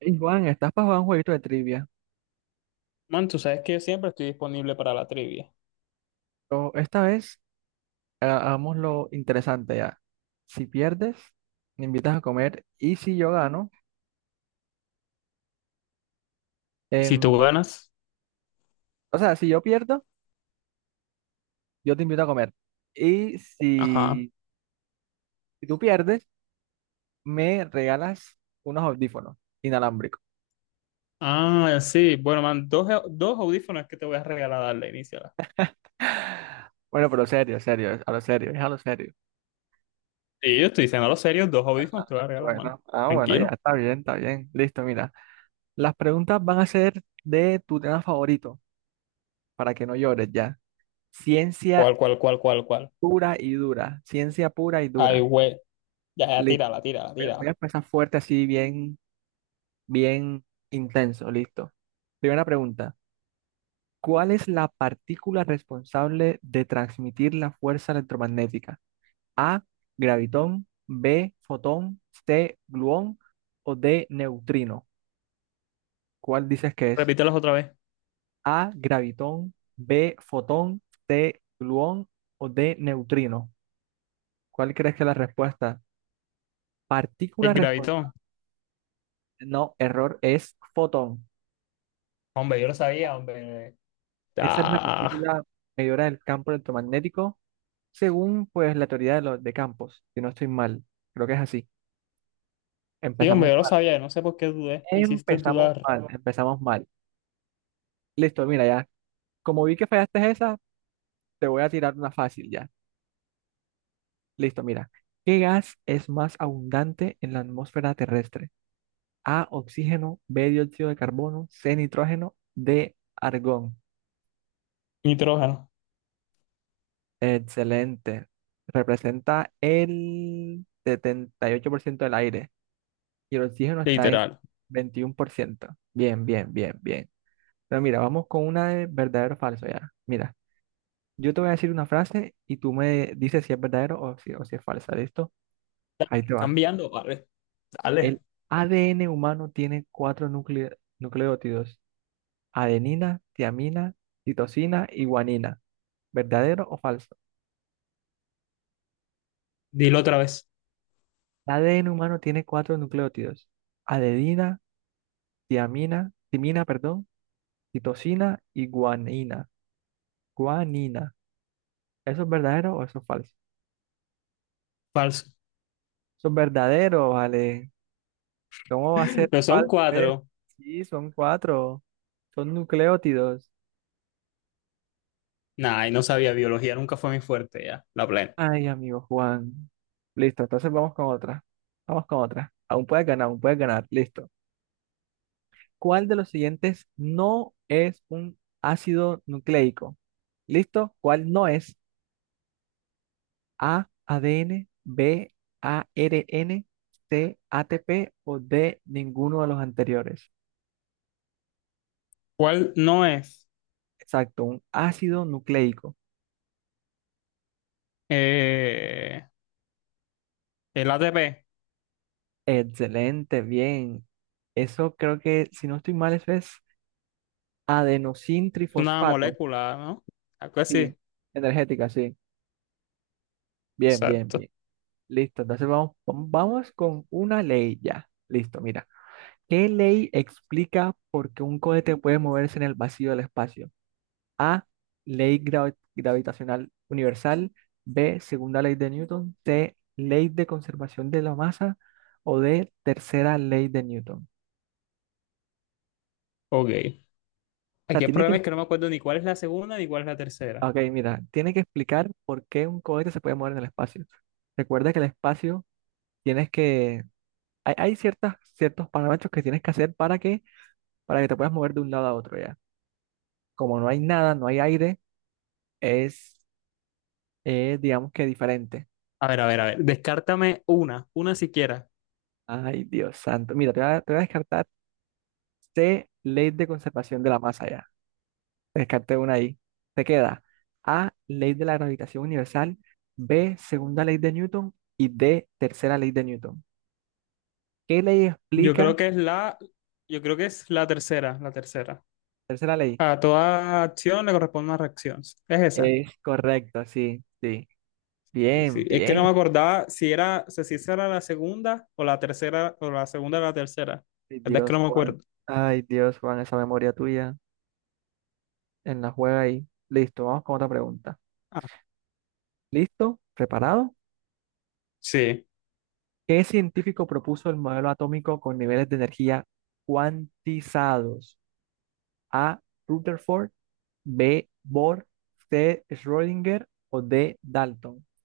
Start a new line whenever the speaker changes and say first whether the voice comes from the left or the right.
right: Y Juan, ¿estás para jugar un jueguito de trivia?
left: Man, tú sabes que yo siempre estoy disponible para la trivia.
right: Pero esta vez hagamos lo interesante ya. Si pierdes, me invitas a comer. Y si yo gano,
left: Y si
right: em,
left: tú ganas,
right: o sea, si yo pierdo, yo te invito a comer. Y
left: ajá.
right: si, si tú pierdes, me regalas unos audífonos inalámbricos.
left: Ah, sí. Bueno, man, dos audífonos que te voy a regalar, darle inicio.
right: Bueno, pero serio, serio, es a lo serio, es a lo serio.
left: Sí, yo estoy diciendo lo serio, dos audífonos te voy a regalar, man.
right: Bueno, ah, bueno, ya
left: Tranquilo.
right: está bien, está bien. Listo, mira. Las preguntas van a ser de tu tema favorito, para que no llores ya. Ciencia
left: ¿Cuál?
right: pura y dura, ciencia pura y
left: Ay,
right: dura.
left: güey. Ya, ya,
right: Listo.
left: tírala, tírala,
right: Voy a
left: tírala.
right: empezar fuerte, así bien, bien intenso. Listo. Primera pregunta. ¿Cuál es la partícula responsable de transmitir la fuerza electromagnética? A, gravitón, B, fotón, C, gluón o D, neutrino. ¿Cuál dices que es?
left: Repítelos otra vez.
right: A, gravitón, B, fotón, C, gluón o D, neutrino. ¿Cuál crees que es la respuesta? Partícula
left: El
right: responsable.
left: gravitón.
right: No, error, es fotón.
left: Hombre, yo lo sabía, hombre.
right: Esa es la
left: Ah.
right: partícula medidora del campo electromagnético, según pues la teoría de los de campos, si no estoy mal. Creo que es así.
left: Sí,
right: Empezamos
left: hombre, yo lo
right: mal,
left: sabía. No sé por qué dudé. Me hiciste
right: empezamos
left: dudar.
right: mal, empezamos mal. Listo, mira ya. Como vi que fallaste esa, te voy a tirar una fácil ya. Listo, mira. ¿Qué gas es más abundante en la atmósfera terrestre? A, oxígeno, B, dióxido de carbono, C, nitrógeno, D, argón.
left: Nitrógeno.
right: Excelente. Representa el 78% del aire y el oxígeno está en
left: Literal.
right: 21%. Bien, bien, bien, bien. Pero mira, vamos con una de verdadero o falso ya. Mira, yo te voy a decir una frase y tú me dices si es verdadero o si es falsa. ¿Listo? Ahí te va.
left: Cambiando, vale. Dale.
right: El ADN humano tiene cuatro nucleótidos. Adenina, tiamina, citosina y guanina. ¿Verdadero o falso?
left: Dilo otra vez.
right: El ADN humano tiene cuatro nucleótidos. Adenina, tiamina, timina, perdón, citosina y guanina. Guanina. ¿Eso es verdadero o eso es falso?
left: Falso.
right: Eso es verdadero, vale. ¿Cómo va a ser
left: No son
right: falso, eh?
left: cuatro.
right: Sí, son cuatro. Son nucleótidos.
left: Nah, y no sabía, biología nunca fue mi fuerte ya, la plena.
right: Ay, amigo Juan. Listo, entonces vamos con otra. Vamos con otra. Aún puedes ganar, aún puedes ganar. Listo. ¿Cuál de los siguientes no es un ácido nucleico? ¿Listo? ¿Cuál no es? A, ADN, B, ARN, C, ATP o D, ninguno de los anteriores.
left: ¿Cuál no es?
right: Exacto, un ácido nucleico.
left: Eh, el ATP,
right: Excelente, bien. Eso creo que, si no estoy mal, eso es adenosin
left: es una
right: trifosfato.
left: molécula, ¿no? Algo
right: Sí,
left: así.
right: energética, sí. Bien, bien,
left: Exacto.
right: bien. Listo, entonces vamos, vamos con una ley ya. Listo, mira. ¿Qué ley explica por qué un cohete puede moverse en el vacío del espacio? A, ley gravitacional universal, B, segunda ley de Newton, C, ley de conservación de la masa o D, tercera ley de Newton.
left: Ok.
right: O sea,
left: Aquí el
right: tiene que,
left: problema es que no me acuerdo ni cuál es la segunda ni cuál es la tercera.
right: ok, mira, tiene que explicar por qué un cohete se puede mover en el espacio. Recuerda que el espacio tienes que, hay ciertas, ciertos parámetros que tienes que hacer para que te puedas mover de un lado a otro ya. Como no hay nada, no hay aire, es, es, digamos que diferente.
left: A ver, a ver, a ver. Descártame una siquiera.
right: Ay, Dios santo. Mira, te voy a descartar. C, ley de conservación de la masa ya. Descarté una ahí. Te queda A, ley de la gravitación universal, B, segunda ley de Newton y D, tercera ley de Newton. ¿Qué ley
left: Yo
right: explica?
left: creo que es la, yo creo que es la tercera, la tercera.
right: Tercera ley.
left: A toda acción le corresponde una reacción. ¿Es esa?
right: Es correcto, sí, sí.
left: Y sí,
right: Bien,
left: es que no
right: bien.
left: me acordaba si era, o sea, si esa era la segunda o la tercera, o la segunda o la tercera.
right: Ay,
left: La verdad es que
right: Dios,
left: no me
right: Juan.
left: acuerdo.
right: Ay, Dios, Juan, esa memoria tuya en la juega ahí. Listo, vamos con otra pregunta.
left: Ah,
right: ¿Listo? ¿Preparado?
left: sí.
right: ¿Qué científico propuso el modelo atómico con niveles de energía cuantizados? A. Rutherford, B. Bohr, C. Schrödinger o D. Dalton. O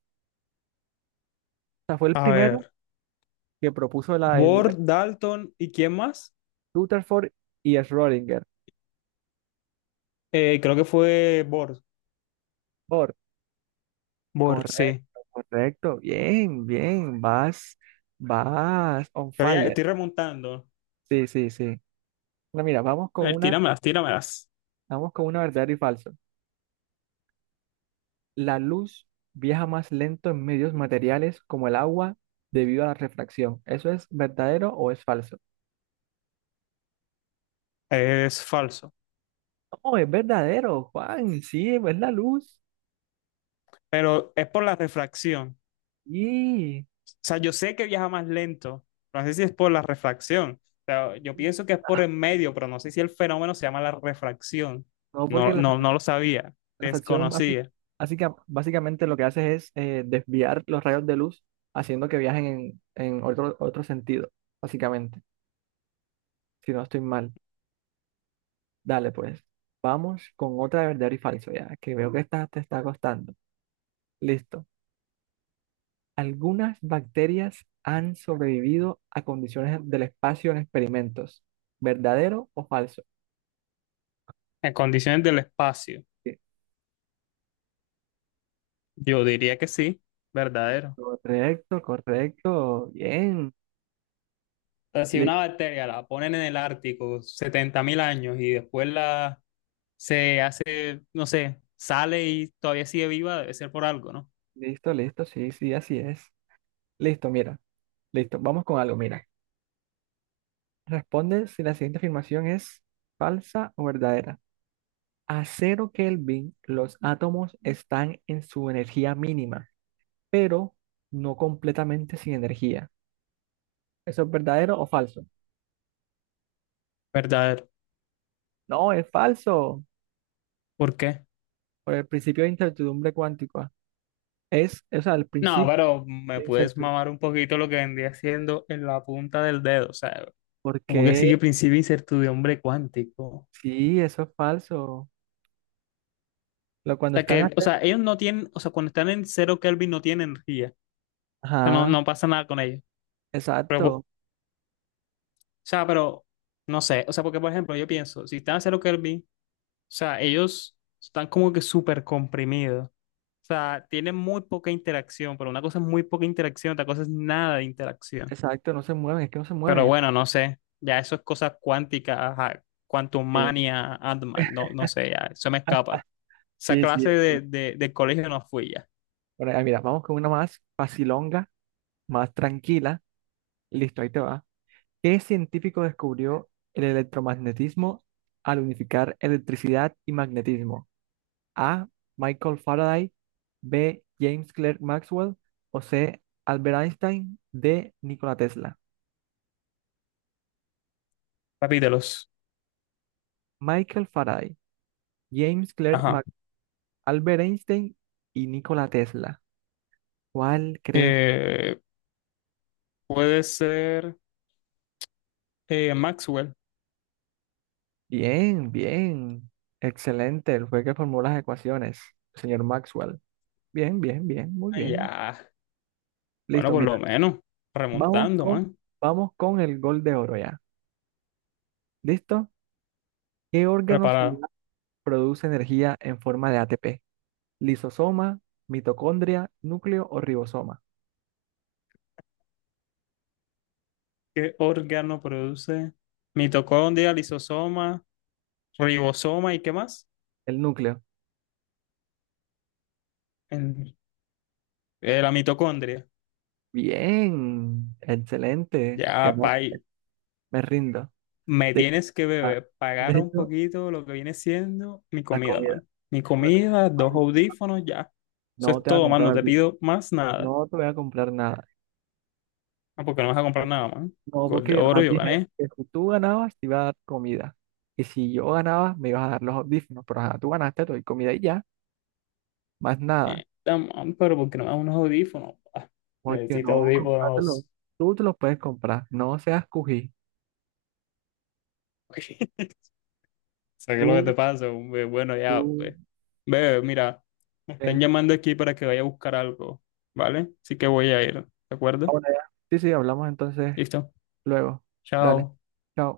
right: sea, fue el
left: A
right: primero
left: ver.
right: que propuso el
left: ¿Bor, Dalton y quién más?
right: Rutherford y Schrödinger.
left: Creo que fue Bor.
right: Bohr,
left: Bor, sí.
right: correcto, correcto, bien, bien, vas, vas on
left: Pero ya
right: fire.
left: estoy remontando.
right: Sí, sí, sí. Bueno, mira,
left: A ver, tíramelas, tíramelas.
right: vamos con una verdadero y falso. La luz viaja más lento en medios materiales como el agua debido a la refracción. ¿Eso es verdadero o es falso?
left: Es falso.
right: No, es verdadero, Juan, sí, es la luz.
left: Pero es por la refracción.
right: Y
left: Sea, yo sé que viaja más lento, no sé si es por la refracción. O sea, yo pienso que es por el medio, pero no sé si el fenómeno se llama la refracción.
right: no, porque
left: No, no, no lo sabía,
right: la reflexión
left: desconocía.
right: básicamente lo que hace es desviar los rayos de luz haciendo que viajen en otro, otro sentido, básicamente, si no estoy mal. Dale, pues, vamos con otra de verdadero y falso, ya, que veo que esta te está costando. Listo. Algunas bacterias han sobrevivido a condiciones del espacio en experimentos. ¿Verdadero o falso?
left: En condiciones del espacio,
right: Sí.
left: yo diría que sí, verdadero.
right: Correcto, correcto. Bien.
left: O sea, si
right: Li-
left: una bacteria la ponen en el Ártico 70,000 años y después la se hace, no sé, sale y todavía sigue viva, debe ser por algo, ¿no?
right: Listo, listo. Sí, sí, así es. Listo, mira. Listo. Vamos con algo, mira. Responde si la siguiente afirmación es falsa o verdadera. A cero Kelvin, los átomos están en su energía mínima, pero no completamente sin energía. ¿Eso es verdadero o falso?
left: Verdadero.
right: No, es falso.
left: ¿Por qué?
right: Por el principio de incertidumbre cuántica. Es, o sea, el
left: No,
right: principio
left: pero me
right: de
left: puedes
right: incertidumbre.
left: mamar un poquito lo que vendría haciendo en la punta del dedo, o sea,
right: ¿Por
left: como que
right: qué?
left: sigue principio de incertidumbre cuántico.
right: Sí, eso es falso. Lo,
left: O
right: cuando
left: sea,
right: están a
left: que, o sea, ellos no tienen, o sea, cuando están en cero Kelvin no tienen energía, o sea, no,
right: ajá,
left: no pasa nada con ellos. Pero, po- o
right: exacto,
left: sea, pero, no sé, o sea, porque por ejemplo, yo pienso, si están a cero Kelvin, o sea, ellos están como que súper comprimidos, o sea, tienen muy poca interacción, pero una cosa es muy poca interacción, otra cosa es nada de interacción.
right: exacto, no se mueven, es que no se
left: Pero
right: mueven.
left: bueno, no sé. Ya eso es cosas cuánticas, ajá, quantum
right: Sí,
left: mania, Ant-Man, no, no sé, ya, eso me escapa. Esa
right: sí, sí.
left: clase
right: Sí.
left: del colegio no fui ya.
right: Bueno, ah, mira, vamos con una más facilonga, más tranquila. Listo, ahí te va. ¿Qué científico descubrió el electromagnetismo al unificar electricidad y magnetismo? A. Michael Faraday, B. James Clerk Maxwell o C. Albert Einstein, D. Nikola Tesla.
left: Capítulos.
right: Michael Faraday, James Clerk
left: Ajá.
right: Maxwell, Albert Einstein y Nikola Tesla. ¿Cuál crees?
left: Eh, Puede ser Maxwell.
right: Bien, bien. Excelente. Él fue que formó las ecuaciones, señor Maxwell. Bien, bien, bien, muy
left: Ah,
right: bien.
left: ya. Bueno,
right: Listo,
left: por lo
right: mira.
left: menos.
right: Vamos
left: Remontando,
right: con,
left: man.
right: vamos con el gol de oro ya. ¿Listo? ¿Qué órgano
left: Preparado.
right: celular produce energía en forma de ATP? ¿Lisosoma, mitocondria, núcleo o ribosoma?
left: ¿Qué órgano produce mitocondria, lisosoma, ribosoma y qué más?
right: El núcleo.
left: El- la mitocondria.
right: Bien, excelente.
left: Ya, pa,
right: Ganaste. Me rindo.
left: me
right: De,
left: tienes que
right: ah,
left: beber pagar
right: de
left: un
right: hecho,
left: poquito lo que viene siendo mi
right: la
left: comida,
right: comida.
left: man. Mi
right: Bueno,
left: comida, dos audífonos, ya. Eso
right: no
left: es
right: te voy a
left: todo, man. No
right: comprar,
left: te pido más nada.
right: no te voy a comprar nada.
left: Ah, ¿porque no vas a comprar nada, man?
right: No,
left: Gol
right: porque
left: de
right: yo
left: oro,
right: nomás
left: yo
right: dije
left: gané.
right: que si tú ganabas te iba a dar comida. Y si yo ganaba, me ibas a dar los audífonos. Pero ajá, tú ganaste, te doy comida y ya, más nada.
left: Da, man, ¿pero porque no me das unos audífonos?
right: Porque
left: Necesito
right: no, comprártelo.
left: audífonos.
right: Tú te los puedes comprar. No seas cují.
left: ¿Sabes lo que
right: Tú,
left: te pasa, hombre? Bueno, ya,
right: tú,
left: pues. Bebé, mira, me
right: eh.
left: están llamando aquí para que vaya a buscar algo, ¿vale? Así que voy a ir, ¿de
right: Ah,
left: acuerdo?
right: bueno, ya. Sí, sí, hablamos entonces
left: Listo.
right: luego. Dale,
left: Chao.
right: chao.